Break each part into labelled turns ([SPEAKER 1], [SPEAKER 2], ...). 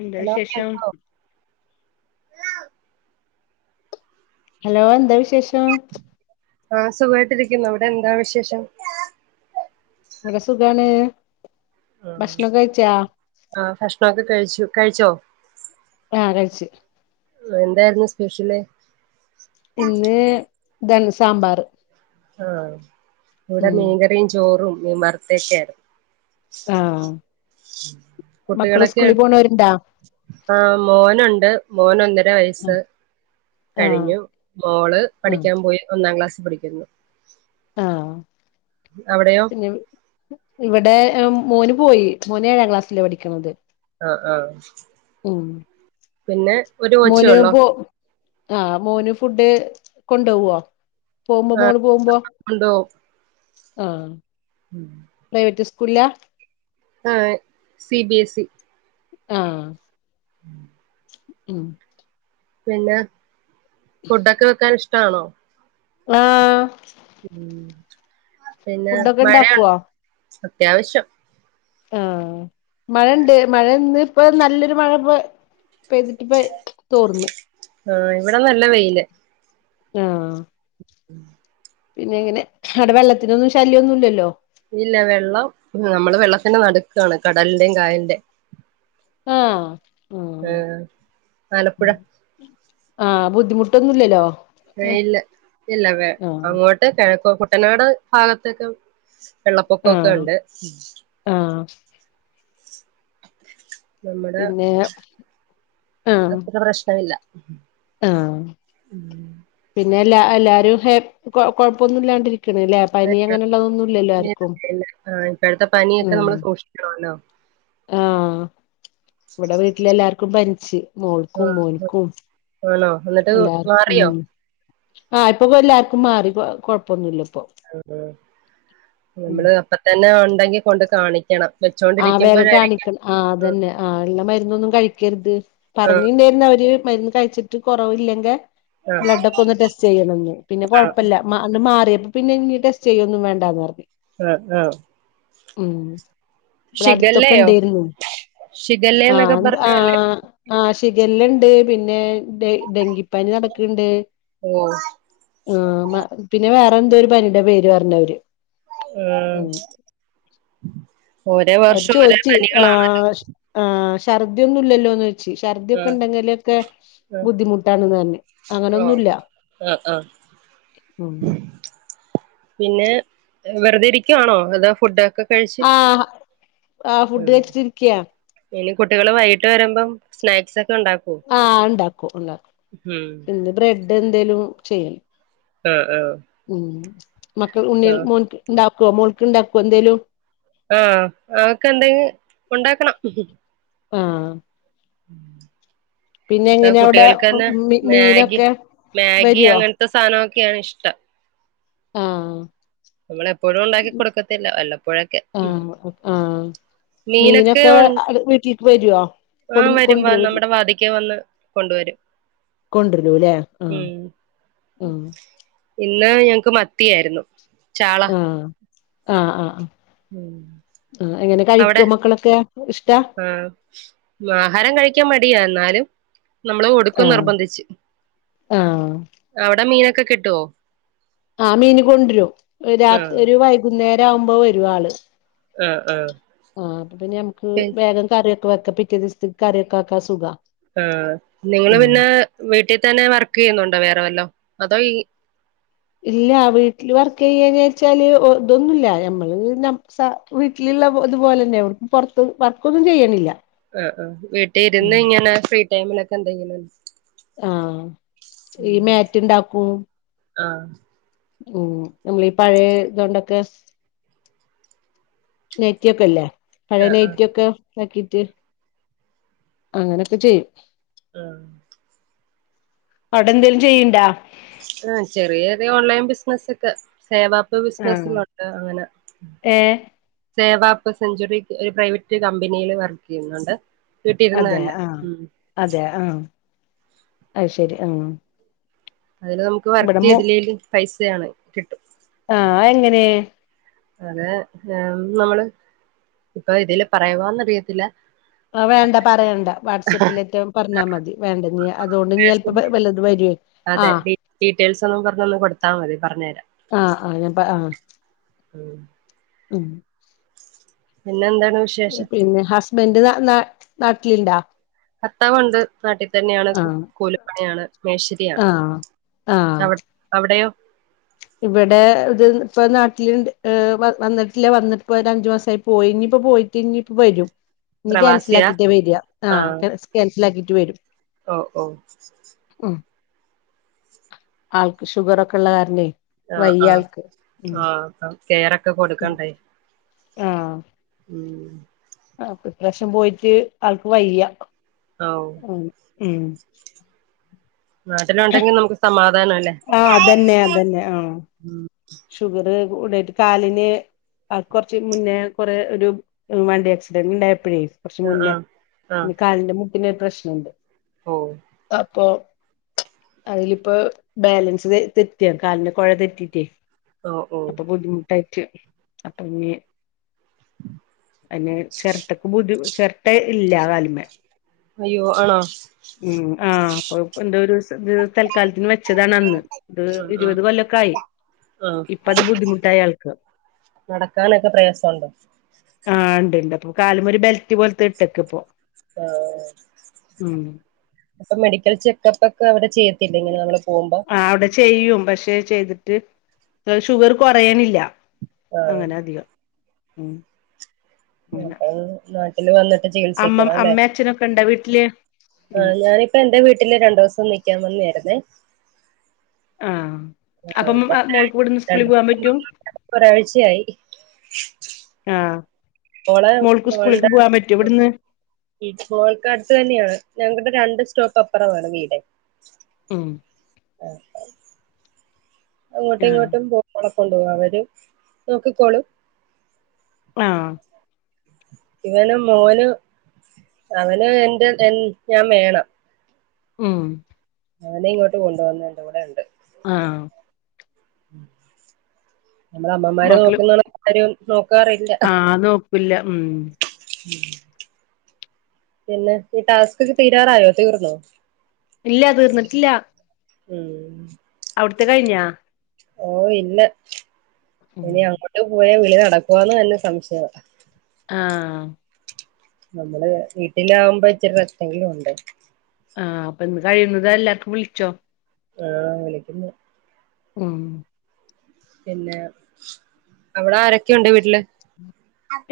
[SPEAKER 1] എന്ത
[SPEAKER 2] ഹലോ
[SPEAKER 1] വിശേഷം
[SPEAKER 2] കേൾക്കാവോ
[SPEAKER 1] ഹലോ എന്താ വിശേഷം
[SPEAKER 2] ആഹ് സുഖായിട്ടിരിക്കുന്നു അവിടെ എന്താ വിശേഷം
[SPEAKER 1] ഇവിടെ സുഖാണ് ഭക്ഷണൊക്കെ കഴിച്ചാ
[SPEAKER 2] ആ ഭക്ഷണൊക്കെ കഴിച്ചു കഴിച്ചോ
[SPEAKER 1] ആ കഴിച്
[SPEAKER 2] ആ എന്തായിരുന്നു സ്പെഷ്യല്
[SPEAKER 1] പിന്നേ ര സാമ്പാർ
[SPEAKER 2] ആഹ് ഇവിടെ
[SPEAKER 1] ഉം
[SPEAKER 2] മീൻകറിയും ചോറും മീ മറത്തൊക്കെ ആരുന്നു
[SPEAKER 1] ആ മക്കള്
[SPEAKER 2] കുട്ടികളൊക്കെ
[SPEAKER 1] സ്കൂളിൽ പോണോരുണ്ടാ
[SPEAKER 2] ആഹ് മോനുണ്ട് മോന ഒന്നര വയസ്സ്
[SPEAKER 1] ആഹ്
[SPEAKER 2] കഴിഞ്ഞു മോള്
[SPEAKER 1] ആഹ്
[SPEAKER 2] പഠിക്കാൻ പോയി ഒന്നാം ക്ലാസ്സ് പഠിക്കുന്നു
[SPEAKER 1] ആ
[SPEAKER 2] അവിടെയോ
[SPEAKER 1] പിന്നെ ഇവിടെ മോന് പോയി മോന് ഏഴാം ക്ലാസ്സില്ലേ പഠിക്കണത്
[SPEAKER 2] ആ ആ
[SPEAKER 1] ഉം
[SPEAKER 2] പിന്നെ ഒരു കൊച്ചേ
[SPEAKER 1] മോന്
[SPEAKER 2] ഉള്ളോ
[SPEAKER 1] പോ ആഹ് മോന് ഫുഡ് കൊണ്ടോവോ? പോവുമ്പോ മോള് പോവുമ്പോ ആഹ്
[SPEAKER 2] ഉം
[SPEAKER 1] പ്രൈവറ്റ് സ്കൂളിലാ?
[SPEAKER 2] ആഹ് സി ബി എസ് ഇ
[SPEAKER 1] ആഹ്
[SPEAKER 2] [inaudible]
[SPEAKER 1] ഉം
[SPEAKER 2] പിന്നെ ഫുഡൊക്കെ വെക്കാൻ ഇഷ്‌ടമാണോ?
[SPEAKER 1] ആഹ്
[SPEAKER 2] ഉം പിന്നെ
[SPEAKER 1] ഫുഡൊക്കെ
[SPEAKER 2] മഴ
[SPEAKER 1] ഇണ്ടാക്കുവോ
[SPEAKER 2] അത്യാവശ്യം
[SPEAKER 1] ആഹ് മഴണ്ട് മഴ ഇന്ന് ഇപ്പൊ നല്ലൊരു മഴ ഇപ്പ പെയ്തിട്ട് ഇപ്പൊ തോർന്ന്.
[SPEAKER 2] ആഹ് ഇവിടെ നല്ല വെയില്.
[SPEAKER 1] ആഹ്
[SPEAKER 2] [inaudible]
[SPEAKER 1] പിന്നെ എങ്ങനെ അവിടെ വെള്ളത്തിനൊന്നും ശല്യന്നുംല്ലല്ലോ?
[SPEAKER 2] ഇല്ല വെള്ളം നമ്മള് വെള്ളത്തിന് നടുക്കാണ്, കടലിന്റെയും കായലിൻ്റെം.
[SPEAKER 1] ആഹ്
[SPEAKER 2] ആഹ് ആലപ്പുഴ
[SPEAKER 1] ആഹ് ബുദ്ധിമുട്ടൊന്നുല്ലല്ലോ?
[SPEAKER 2] ഏയ്
[SPEAKER 1] ആഹ്
[SPEAKER 2] ഇല്ല ഇല്ല വെ അങ്ങോട്ട് കിഴക്ക് കുട്ടനാട് ഭാഗത്തൊക്കെ വെള്ളപ്പൊക്കൊക്കെ
[SPEAKER 1] ആഹ്
[SPEAKER 2] ഉണ്ട്
[SPEAKER 1] ആഹ്
[SPEAKER 2] നമ്മുടെ
[SPEAKER 1] പിന്നെ ആഹ്
[SPEAKER 2] അത്ര പ്രശ്നമില്ല.
[SPEAKER 1] ആഹ്
[SPEAKER 2] ഉം
[SPEAKER 1] പിന്നെ എല്ലാരും ഹേ കൊഴപ്പൊന്നും ഇല്ലാണ്ടിരിക്ണ് ലേ പനി അങ്ങനെുള്ളതൊന്നുംല്ലല്ലോ ആർക്കും
[SPEAKER 2] ആഹ് ഇപ്പോഴത്തെ പനിയൊക്കെ
[SPEAKER 1] ഉം
[SPEAKER 2] നമ്മള് സൂക്ഷിക്കണല്ലോ
[SPEAKER 1] ആഹ് ഇവിടെ വീട്ടിലെല്ലാർക്കും പനിച്ച്, മോൾക്കും
[SPEAKER 2] ആഹ്
[SPEAKER 1] മോൻക്കും
[SPEAKER 2] ആണോ? എന്നിട്ട് മാറിയോ?
[SPEAKER 1] ആഹ് ഇപ്പൊ എല്ലാർക്കും മാറി, കൊഴപ്പൊന്നുല്ല ഇപ്പൊ.
[SPEAKER 2] ആഹ് ആഹ്
[SPEAKER 1] ഉം
[SPEAKER 2] നമ്മള് അപ്പ തന്നെ ഉണ്ടെങ്കി കൊണ്ട് കാണിക്കണം വെച്ചോ
[SPEAKER 1] ആഹ് വേഗം കാണിക്കണം. ആഹ് അതന്നെ, ആഹ് ഉള്ള മരുന്നൊന്നും കഴിക്കരുത്
[SPEAKER 2] ആഹ്
[SPEAKER 1] പറഞ്ഞിണ്ടായിരുന്നു അവര് മരുന്ന് കഴിച്ചിട്ട് ട്ട് കൊറവില്ലെങ്കിൽ
[SPEAKER 2] ആഹ് ആഹ്
[SPEAKER 1] ബ്ലെഡ് ഒക്കെ ഒന്ന് ടെസ്റ്റ് ചെയ്യണംന്ന്, പിന്നെ
[SPEAKER 2] ആഹ്
[SPEAKER 1] കൊഴപ്പല്ല മാ അന്ന് മാറിയപ്പം പിന്നെ ഇനി ടെസ്റ്റ് ചെയ്യൊന്നും വണ്ടാന്ന് പറഞ്ഞു
[SPEAKER 2] ആഹ് ആഹ്
[SPEAKER 1] ഉം ഇവിടെ അടുത്തൊക്കെ
[SPEAKER 2] ഷിഗല്ലയോ
[SPEAKER 1] ണ്ടേരുന്നു.
[SPEAKER 2] ഷിഗല്ല എന്നൊക്കെ
[SPEAKER 1] ആഹ് ആ
[SPEAKER 2] പറഞ്ഞല്ലേ
[SPEAKER 1] ആഹ് ഷിഗല്ലേണ്ട്, പിന്നെ ഡെ ഡെങ്കിപ്പനി നടക്കണ്ട്
[SPEAKER 2] ഓഹ്
[SPEAKER 1] ആഹ് മാ പിന്നെ വേറെ എന്തോ ഒരു പനിടെ പേര് പറഞ്ഞവര്.
[SPEAKER 2] ആഹ്
[SPEAKER 1] ഉം അവര്
[SPEAKER 2] ഓരോ
[SPEAKER 1] ചോയ്ച്ച്,
[SPEAKER 2] പനികളാണ്
[SPEAKER 1] ആഹ് ആഹ് ശർദ്ദിയൊന്നും ഇല്ലല്ലോന്ന് ച്ച്, ശഛർദ്ദി ഒക്കെ
[SPEAKER 2] ആഹ്
[SPEAKER 1] ഉണ്ടെങ്കിലൊക്കെ
[SPEAKER 2] ആഹ്
[SPEAKER 1] ബുദ്ധിമുട്ടാണ്ന്ന് പറഞ്ഞ്,
[SPEAKER 2] ഓ
[SPEAKER 1] അങ്ങനൊന്നുല്ല.
[SPEAKER 2] ആഹ് ആഹ്
[SPEAKER 1] ഉം
[SPEAKER 2] പിന്നെ വെറുതെ ഇരിക്കുവാണോ അതൊ ഫുഡൊക്കെ കഴിച്ച
[SPEAKER 1] ആഹ് ആഹ് ഫുഡ് കഴിച്ചിട്ടിരിക്കയാ.
[SPEAKER 2] ഇനി കുട്ടികള് വൈകിട്ട് വരുമ്പം സ്നാക്സ് ഒക്കെ ഉണ്ടാക്കു
[SPEAKER 1] ആഹ് അഅ്ണ്ടാക്കൂ ഉണ്ടാക്കും. ഇന്ന് ബ്രെഡ് എന്തേലും ചെയ്യണം
[SPEAKER 2] ആ ആ
[SPEAKER 1] ഉം.. മക്കൾ ഉണ്ണിയൽ മോൻക് ഉണ്ടാക്കോ മോൾക്ക് ണ്ടാക്കോ എന്തേലും
[SPEAKER 2] ആഹ്.. അവൊക്കെന്തെങ്കി ഉണ്ടാക്കണം. ഹ് ഹ്
[SPEAKER 1] ആഹ്. പിന്നെ
[SPEAKER 2] ആ
[SPEAKER 1] എങ്ങനെയാ അവിടെ
[SPEAKER 2] കുട്ടികൾക്കന്നെ
[SPEAKER 1] മീ
[SPEAKER 2] മേഗി
[SPEAKER 1] മീനൊക്കെ
[SPEAKER 2] മേഗി
[SPEAKER 1] വരുവോ
[SPEAKER 2] അങ്ങൻ.. ത്ത സാനമൊക്കെയാണ് ഇഷ്ടം..
[SPEAKER 1] ആഹ്
[SPEAKER 2] നമ്മളെഎപ്പോഴും ഉണ്ടാക്കി കൊടുക്കത്തില്ല. വല്ലപ്പോഴൊക്കെ
[SPEAKER 1] ആഹ് ആഹ് മീനൊക്കെ അവ്ട്ക് വീട്ടീക്ക് വര്വോ...
[SPEAKER 2] ആഹ് വരും വ നമ്മുടെ വാതിക്കെ വന്ന് കൊണ്ടുവരും..
[SPEAKER 1] കൊണ്ട് രുലേ ഉം.. ഉം.
[SPEAKER 2] ഇന്ന് ഞങ്ങക്ക് മത്തിയായിരുന്നു.. ചാള
[SPEAKER 1] ആഹ്.. ആ അ..
[SPEAKER 2] ഉം
[SPEAKER 1] ആ എങ്ങനെ കഴിക്കോ മക്കളൊക്കെ ഇഷ്ടാ..
[SPEAKER 2] മാഹാരം കഴിക്കാൻ മടിയാ എന്നാലും, നമ്മള് കൊടുക്കും നിർബന്ധിച്ച്..
[SPEAKER 1] ആ. ഹ്.
[SPEAKER 2] അവിടെ മീനൊക്കെ കിട്ടുവോ..?
[SPEAKER 1] ആ മീന് കൊണ്ട്രും. ഒ
[SPEAKER 2] ആ
[SPEAKER 1] രാത് ഒരു വൈകുന്നേരാവുമ്പോ വരു ആള്..
[SPEAKER 2] ആ ആ
[SPEAKER 1] ആ.. അപ്പ പിന്നെ ഞമക്ക്
[SPEAKER 2] പി
[SPEAKER 1] വേഗം കറ്യൊക്.. വക്ക പിറ്റെ ദിവസ്‌ത്ത്ക്ക് കറിയൊക്കെ വെക്കാ സുഖ.
[SPEAKER 2] ആ നിങ്ങള് പിന്നെ വീട്ടി തന്നെ വർക്കെയ്യുന്നുണ്ടോ വേറെ വല്ലോ. അതോ ഈ..
[SPEAKER 1] ഇല്ല വീട്ടില് വർക്കയ്യെരാച്ചാല് ഒർതൊന്നുല്ല. ഞമ്മള്. ഞം സ. വീട്ടില്ള്ള തുപോലെന്നെ എവ്ട്ക്കും പൊർത്ത് വർക്കൊന്നും ചെയ്യണില്ല..
[SPEAKER 2] ആ ആ വീട്ടി ഇരുന്ന്
[SPEAKER 1] ഉം
[SPEAKER 2] ഇങ്ങനെ ഫ്രീ ടൈമിലൊക്കെ എന്തെങ്കിലും..
[SPEAKER 1] ആഹ്.. ഈ
[SPEAKER 2] ഉം
[SPEAKER 1] മാറ്റ് ണ്ടാക്കും..
[SPEAKER 2] ആ..
[SPEAKER 1] ഉം. നമ്മളീ പഴേ തോണ്ടൊക്കെ.. നൈറ്റിഒക്കല്ലേ.. പഴേ
[SPEAKER 2] ആ ആ
[SPEAKER 1] നൈറ്റിയൊക്കെ താക്കിട്ട് അങ്ങനെയൊക്കെ ചെയ്യും.
[SPEAKER 2] ആ..
[SPEAKER 1] അൗടെ എന്തേലും ചെയ്യ്ണ്ടാ..
[SPEAKER 2] ഉം.. ചെറ്യേ റിയ ഓൺലൈൻ ബിസിനസ്ക്കെ [unintelligible] പ്പൊ
[SPEAKER 1] ആഹ്
[SPEAKER 2] ബിസിനസ്ലൊണ്ട് അങ്ങനെ.. സേവാപ്പ് സെഞ്ച്വറി ഒരു പ്രൈവറ്റ് കമ്പനീല് വർക്ക്യ്യുന്നുണ്ട്..
[SPEAKER 1] അതെ ആഹ്.. അതെ ആഹ്.. അഅ് ശരി ആഹ്..
[SPEAKER 2] അതില്നമക്ക്
[SPEAKER 1] ഇവിടെ മോ
[SPEAKER 2] വർക്കെയ്തില്ലേലും പൈസയാണ് കിട്ടും..
[SPEAKER 1] ആ.. അഎങ്ങനെ..?
[SPEAKER 2] അങ്ങനെ നമ്മള് ഇപ്പൊ ഇതില് പറയവാന്നറിയത്തില്ല
[SPEAKER 1] ആ വേണ്ട പറയണ്ട. വാട്സപ്പിൽലെറ്റെ പറഞ്ഞാ മതി. വേണ്ടന്നി അതോണ്ട് നീ ചെല്പ വല്ലതും വര്വൊയ്
[SPEAKER 2] അതെ ഡീ ഡീറ്റെയിൽസൊന്നും പർഞ്ഞൊന്ന് കൊടുത്താ മതി. പർഞ്ഞരാ
[SPEAKER 1] ആ അങ്ങ പ ആ..
[SPEAKER 2] ഉം...
[SPEAKER 1] ഉം [inaudible]
[SPEAKER 2] പിന്നെന്താണ് വിശ്..
[SPEAKER 1] പ പിന്നെ ഹസ്ബന്റ് ന നാ നാട്ടിലിണ്ടാ..
[SPEAKER 2] ഫർത്താവുണ്ട്. നാട്ടിത്തനെയാണ് കൂലിപ്പണിയാണ്. മേശ് രിയാണ്.
[SPEAKER 1] ആ.
[SPEAKER 2] അവി അവിടെയോ?
[SPEAKER 1] ഇവടെ ഇത് ഇപ്പ നാട്ടില് ഏഹ് വന്ന്ട്ടില്ല വന്നിട്ടപ്പ അഞ്ചു മാസയി പോയി ഇനിപ്പോ പോയ് ട്ട്ഞ്ഞ്പ്പ വരും ഇഞ്ഞ്
[SPEAKER 2] പ്രവാസിയാ
[SPEAKER 1] ക്യാൻസലാക്കീറ്റാ വെരാ ആഹ് ക് ക്യാൻസലാക്കീറ്റ് വരും
[SPEAKER 2] ഓഹ് ഓഹ്
[SPEAKER 1] മ്മ് ആൾക്ക് ഷുഗറൊക്കെള്ള കാരണേ
[SPEAKER 2] ആഹ്
[SPEAKER 1] വയ്യ
[SPEAKER 2] ആഹ്
[SPEAKER 1] ആൾക്ക് ഉം
[SPEAKER 2] ആഹ് അപ്പ കെയറൊക്കെ കൊട്ക്കണ്ടേ
[SPEAKER 1] ആഹ്
[SPEAKER 2] ഉം
[SPEAKER 1] അപ്പൊ ഇപ്രാശ്യം പോയിട്ട് ആൾക്ക് വെയ്യാ
[SPEAKER 2] ആഹ്
[SPEAKER 1] ഉം മ്മ്
[SPEAKER 2] നാട്ടിലുണ്ടെങ്കി നമുക്ക് സമാധാനല്ലേ
[SPEAKER 1] ആഹ് അതന്നെ അതന്നെ ആഹ്
[SPEAKER 2] ഉം
[SPEAKER 1] ഷുഗർ കൂടായിട്ട് കാലിന് ആൾക്ക് കൊറച്ച് മുന്നേ കൊറെ ഒരു വണ്ടി ആക്സിഡന്റ്ണ്ടായപ്പഴേ കൊറച്ച്
[SPEAKER 2] ആ
[SPEAKER 1] മുന്നേ
[SPEAKER 2] ആ
[SPEAKER 1] കാലിന്റെ മുട്ടിനൊരു പ്രശ്നണ്ട്
[SPEAKER 2] ഓഹ്
[SPEAKER 1] അപ്പൊ അയ്ലിപ്പോ ബാലൻസ് തെ തെറ്റ കാലിന്റെ കൊഴ തെറ്റീട്ടേ
[SPEAKER 2] ഓ ഓ
[SPEAKER 1] അപ്പൊ ബുദ്ധിമുട്ടായിട്ട് അപ്പഞ്ഞ് അങ്ങനെ ചേരട്ടക്ക് ബുദ്ധിമു ചേര്ട്ട ഇല്ല കാല്മ്മേ
[SPEAKER 2] അയ്യോ ആണോ
[SPEAKER 1] ഉം ആഹ് അപ്പൊ എന്തോ ഒര് [unintelligible] തൽക്കാലത്തിന് വെച്ചതാണ് അന്ന് ഇത്
[SPEAKER 2] ആ ആ
[SPEAKER 1] ഇരുപത് കൊല്ലോക്കെ ആയി
[SPEAKER 2] ആ
[SPEAKER 1] ഇപ്പത് ബുദ്ധിമുട്ടായാൾക്ക്
[SPEAKER 2] നടക്കാനൊക്കെ പ്രയാസമുണ്ടോ
[SPEAKER 1] ആഹ് ഇണ്ട്ണ്ട് അപ്പൊ കാലമൊരു ബെൽറ്റ് പോലത്തെ ഇട്ടക്കപ്പോ
[SPEAKER 2] ആഹ് അപ്പ മെഡിക്കൽ ചെക്കപ്പോക്കെ അവടെ ചെയ്യത്തില്ലേ ഇങ്ങനെ നമ്മള് പോവുമ്പം
[SPEAKER 1] ആഹ് അവിടെ ചെയ്യും പക്ഷെ ചെയ്തിട്ട് ഷുഗറ് കൊറയ്ണില്ല
[SPEAKER 2] ആ
[SPEAKER 1] അങ്ങനധികം ഉം അങ്ങനെ
[SPEAKER 2] അപ്പൊ നാട്ടില് വന്നിട്ട്
[SPEAKER 1] അമ്മ
[SPEAKER 2] ചികിത്സിക്കണം
[SPEAKER 1] അമ്മ അച്ഛനൊക്കെണ്ടോ വീട്ടില് ഉം
[SPEAKER 2] ആഹ് ഞാനിപ്പ എന്റെ വീട്ടില് രണ്ടൂസം നിക്കാൻ വന്നായിരുന്നേ
[SPEAKER 1] ആഹ്
[SPEAKER 2] ആ
[SPEAKER 1] അപ്പം
[SPEAKER 2] ഇപ്പം
[SPEAKER 1] മോൾക്ക് ഇവിടെന്ന് സ്കൂളി
[SPEAKER 2] രണ്ട്
[SPEAKER 1] പോവാൻ പറ്റും
[SPEAKER 2] ഒരാഴ്ചയായി
[SPEAKER 1] ആഹ്
[SPEAKER 2] മോളെ
[SPEAKER 1] മോൾക്ക് സ്കൂള്ക്ക് പോവാൻ പറ്റൊ ഇവിട്ന്ന്
[SPEAKER 2] കോഴ്ക്കാട്ത്തി തന്നെയാണ് ഞങ്ങള്ത് രണ്ട് സ്റ്റോപ്പ് അപ്പുറവാണ് വീടെ
[SPEAKER 1] ഉം
[SPEAKER 2] അങ്ങോട്ടും
[SPEAKER 1] ആഹ്
[SPEAKER 2] ഇങ്ങോട്ടും പോകുമ്പോളെ കൊണ്ടോവും അവര് നോക്കിക്കോളും
[SPEAKER 1] ആഹ്
[SPEAKER 2] ഇവന് മോന് അവന് എന്റെ എൻ ഞാൻ വേണം
[SPEAKER 1] ഉം
[SPEAKER 2] മോനെ ഇങ്ങോട്ട് കൊണ്ടുവന്നേ എന്റെ കൂടെണ്ട്
[SPEAKER 1] ആഹ്
[SPEAKER 2] [unintelligible] നമ്മള് അമ്മമാര്
[SPEAKER 1] മക്കള്
[SPEAKER 2] നോക്ക്ന്നണക്ക് ആരും നോക്കാറില്ല
[SPEAKER 1] ആഹ് നൊ ക്കില്ലാ ഉം
[SPEAKER 2] ഉം പിന്നെ ഈ ടാസ്കൊക്കെ തീരാറായോ തീർന്നോ
[SPEAKER 1] ഇല്ല തീർന്നിട്ടില്ല
[SPEAKER 2] ഹമ്.
[SPEAKER 1] അവ്ടുത്തെ കഴിഞ്ഞാ?
[SPEAKER 2] ഓ ഇല്ല,
[SPEAKER 1] ഉം
[SPEAKER 2] ഇനി അങ്ങോട്ട് പോയാ വിളി നടക്കൂന്ന് തന്നെ സംശയാ.
[SPEAKER 1] ആഹ്‌.
[SPEAKER 2] നമ്മള് വീട്ടിലാവുംമ്പോ ഇച്ചിരി റസ്റ്റ്‌ങ്കിലും ഉണ്ട്.
[SPEAKER 1] ആഹ്‌, അപ്പൊ ഇന്ന് കഴിയുന്നതും എല്ലാർക്കും വ്ൾച്ചോ.
[SPEAKER 2] ആഹ്‌, വിളിക്കുന്നു.
[SPEAKER 1] ഉം.
[SPEAKER 2] പിന്നെ അവടെ ആരൊക്കെയുണ്ട് വീട്ടില്?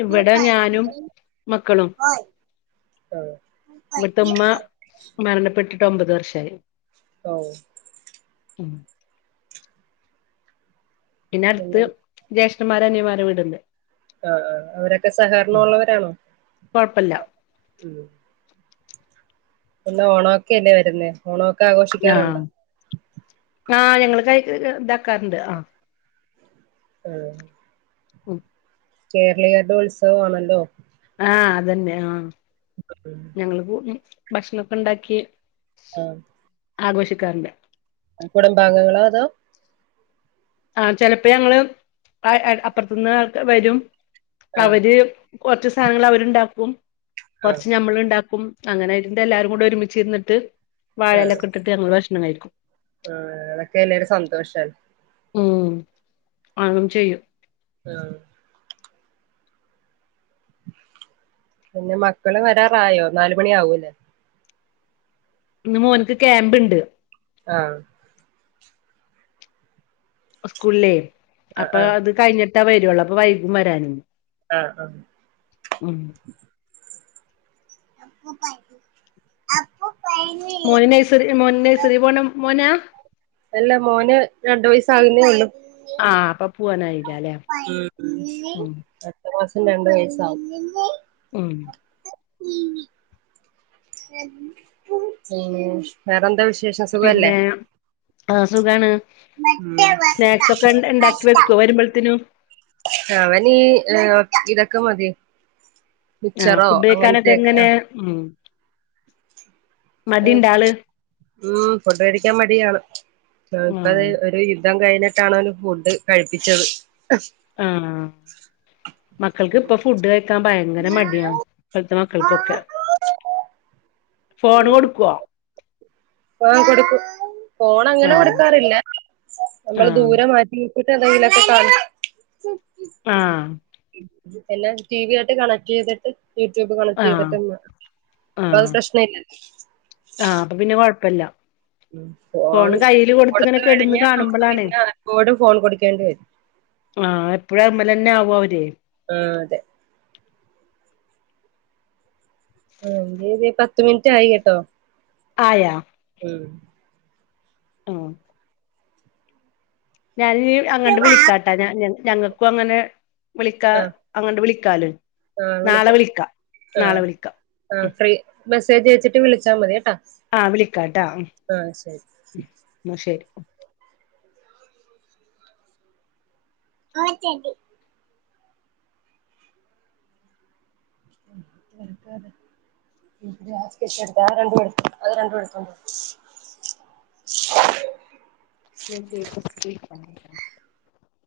[SPEAKER 1] ഇവടെ ഞാനും മക്കളും.
[SPEAKER 2] ആഹ്‌.
[SPEAKER 1] ഇവ്ടുത്തെമ്മ മരണപ്പെട്ടിട്ട് ഒമ്പത് വർഷായി.
[SPEAKER 2] ഓ.
[SPEAKER 1] ഉം. പിന്നെ അട്ത്ത് ജ്യേഷ്ഠന്മാരേ അനിയൻ മാരെ വീട്ണ്ട്.
[SPEAKER 2] ആഹ്‌ ആ അവരൊക്കെ സഹകര്ണൊള്ള വരാണോ?
[SPEAKER 1] കൊഴ്പ്പല്ല.
[SPEAKER 2] ഉം. പിന്ന ഓണോക്കെല്ലേ വരുന്നേ, ഓണൊക്കെ ആഘോഷിക്കാറുണ്ടോ?
[SPEAKER 1] ആഹ്‌ ഞങ്ങള് കൈ ഇതാക്കാറുണ്ട് ആഹ്‌.
[SPEAKER 2] ആഹ്‌.
[SPEAKER 1] ഉം.
[SPEAKER 2] കേരളീയരുടെ ഉത്സവമാണല്ലോ.
[SPEAKER 1] ആഹ്‌ അതന്നെ ആഹ്‌.
[SPEAKER 2] [inaudible]
[SPEAKER 1] ഞങ്ങള്പ്പോ, ഭക്ഷണൊക്കെ ഉണ്ടാക്കി
[SPEAKER 2] ആ
[SPEAKER 1] ആഘോഷിക്കാറില്ലാ.
[SPEAKER 2] കുടബാംഗങ്ങളോ അതോ
[SPEAKER 1] ആ ചെലപ്പോ ഞങ്ങള് അ അ അപ്പർത്ത്ന്ന് ക്കെ വരും
[SPEAKER 2] ആ
[SPEAKER 1] അവര് കൊർച്ച് സാനങ്ങള് അവര്ണ്ടാക്കും,
[SPEAKER 2] ആ
[SPEAKER 1] കൊർച്ച് ഞമ്മള് ണ്ടാക്കും. അങ്ങനൊയിട്ട് എല്ലാരും കൂടെ ഒരുമിച്ചിരുന്നിട്ട് വാഴലക്കെ ഇട്ടിട്ട് ഞങ്ങള് ഭക്ഷണം കഴിക്കും.
[SPEAKER 2] ആഹ്‌, അതൊക്കെ എല്ലരു സന്തോഷം.
[SPEAKER 1] ഉം [unintelligible] ചെയ്യും
[SPEAKER 2] ആഹ്‌. പിന്നെ മക്കള് വരാറായോ? നാല് മണി ആവൂല്ലേ?
[SPEAKER 1] ഇന്ന് മോൻക്ക് ക്യാമ്പ് ഇണ്ട്.
[SPEAKER 2] ആഹ്‌.
[SPEAKER 1] സ്കൂളിലേ
[SPEAKER 2] ആ
[SPEAKER 1] അപ്പൊ
[SPEAKER 2] ആ
[SPEAKER 1] അത് കഴിഞ്ഞിട്ടേ വരുള്ളൂ അപ്പൊ വൈകും വരാനും.
[SPEAKER 2] ആഹ്‌ ആ.
[SPEAKER 1] ഉം
[SPEAKER 2] [unintelligible]
[SPEAKER 1] മോന് നെഴ്സറി മോന് നെഴ്സറി പോണ മോനാ?
[SPEAKER 2] അല്ല മോന് രണ്ട് വയസ്സാകുന്നേ ഒള്ളു.
[SPEAKER 1] ആ അപ്പൊ പോവ്വാനായില്ല ലെ.
[SPEAKER 2] ഉം അട്ത്ത മാസം രണ്ട് വയസാകും.
[SPEAKER 1] ഉം
[SPEAKER 2] [inaudible] വേറെന്താ വിശേഷം സുഖല്ലേ?
[SPEAKER 1] ആഹ്‌ സുഖാണ്, സ്നാക്സ ഒക്കെ ണ്ടാക്കി വെകോ വരുമ്പോഴ്ത്തിനും?
[SPEAKER 2] അവനീഈ ഇതൊക്കെ മതി.
[SPEAKER 1] ആഹ
[SPEAKER 2] മിച്ചറോ
[SPEAKER 1] ഫുഡ് വെക്കാനൊക്കെ എങ്ങനെ
[SPEAKER 2] അങ്ങനത്തെയൊക്കെ
[SPEAKER 1] ഉ മടിണ്ടാള്?
[SPEAKER 2] ഉം ഫുഡ് കടിക്കാൻ മടിയാണ് നക്കത്
[SPEAKER 1] ആഹ്
[SPEAKER 2] ഒരു യുദ്ധം കഴിഞ്ഞി ഫുഡ് കഴിപ്പിച്ചത്.
[SPEAKER 1] ആഹ. മക്കൾക്ക് ഇപ്പൊ ഫുഡ് കഴക്കാൻ ഭയങ്കര മടിയാണ് ഇപ്പൾത്തെ മക്കൾക്കൊക്കെ. ഫോൺ കൊടുക്കുവോ?
[SPEAKER 2] ആ കൊടുക്കും ഫോൺങ്ങനെ
[SPEAKER 1] ആഹ്
[SPEAKER 2] കൊടുക്കാറില്ല നമ്മള്
[SPEAKER 1] ആഹ്
[SPEAKER 2] ദൂരെ മാറ്റി ട്ടിട്ടെന്തെങ്കിലും ഒക്കെ കാണി
[SPEAKER 1] ആഹ.
[SPEAKER 2] പിന്നെ ടി വി യിലോട്ട് കണക്ട് ചെയ്തിട്ട്. യൂട്യൂബ് കണക്ട്
[SPEAKER 1] ആഹ്
[SPEAKER 2] ചെയ്തിട്ട അപ്പൊ അത്
[SPEAKER 1] ആഹ്
[SPEAKER 2] പ്രശ്ന ഇല്ലല്ല.
[SPEAKER 1] ആഹ് അപ്പൊ പിന്നെ കുഴപ്പല്ല.
[SPEAKER 2] ഉ ഫോൺ കൊടുത്ത
[SPEAKER 1] കെടന്ന്
[SPEAKER 2] കഴിഞ്ഞാ നമുക്ക്
[SPEAKER 1] കാണുമ്പളാണ്
[SPEAKER 2] പിന്നെ അപ്പോഴും ഫോൺ കൊടുക്കേണ്ടി വരും.
[SPEAKER 1] ആഹ എപ്പോഴും അവ്മ്മലന്നെ ആവും അവര്.
[SPEAKER 2] ആ അതെ. ആ ഇത് പത് മിനിറ്റ് ആയി കേട്ടോ.
[SPEAKER 1] ആയാ.
[SPEAKER 2] ഉം.
[SPEAKER 1] ആ. ഞാനിഞ്ഞി അങ്ങണ്ട് വിളിക്കാട്ടാ ഞങ്ങൾക്കും അങ്ങനെ വിളിക്കാ
[SPEAKER 2] ആ
[SPEAKER 1] അങ്ങണ്ട് വിളിക്കാലിം.
[SPEAKER 2] ആ
[SPEAKER 1] നാളെ
[SPEAKER 2] വിളിക്കാം
[SPEAKER 1] വിളിക്ക
[SPEAKER 2] ആ
[SPEAKER 1] നാളെ വിളിക്ക.
[SPEAKER 2] ആ ഫ്രീ മെസ്സേജ് അയച്ചിട്ട് വിളിച്ചാൽ മതി കേട്ടാ.
[SPEAKER 1] ആ വിളിക്കാട്ടാ
[SPEAKER 2] ആ ശരി.
[SPEAKER 1] ശരി.
[SPEAKER 2] [inaudible] അതെ. എടുത്ത അത് രണ്ടും എണ്ട് അത് രണ്ടും എടുത്തണ്ട്വാ. [inaudible]
[SPEAKER 1] [unintelligible]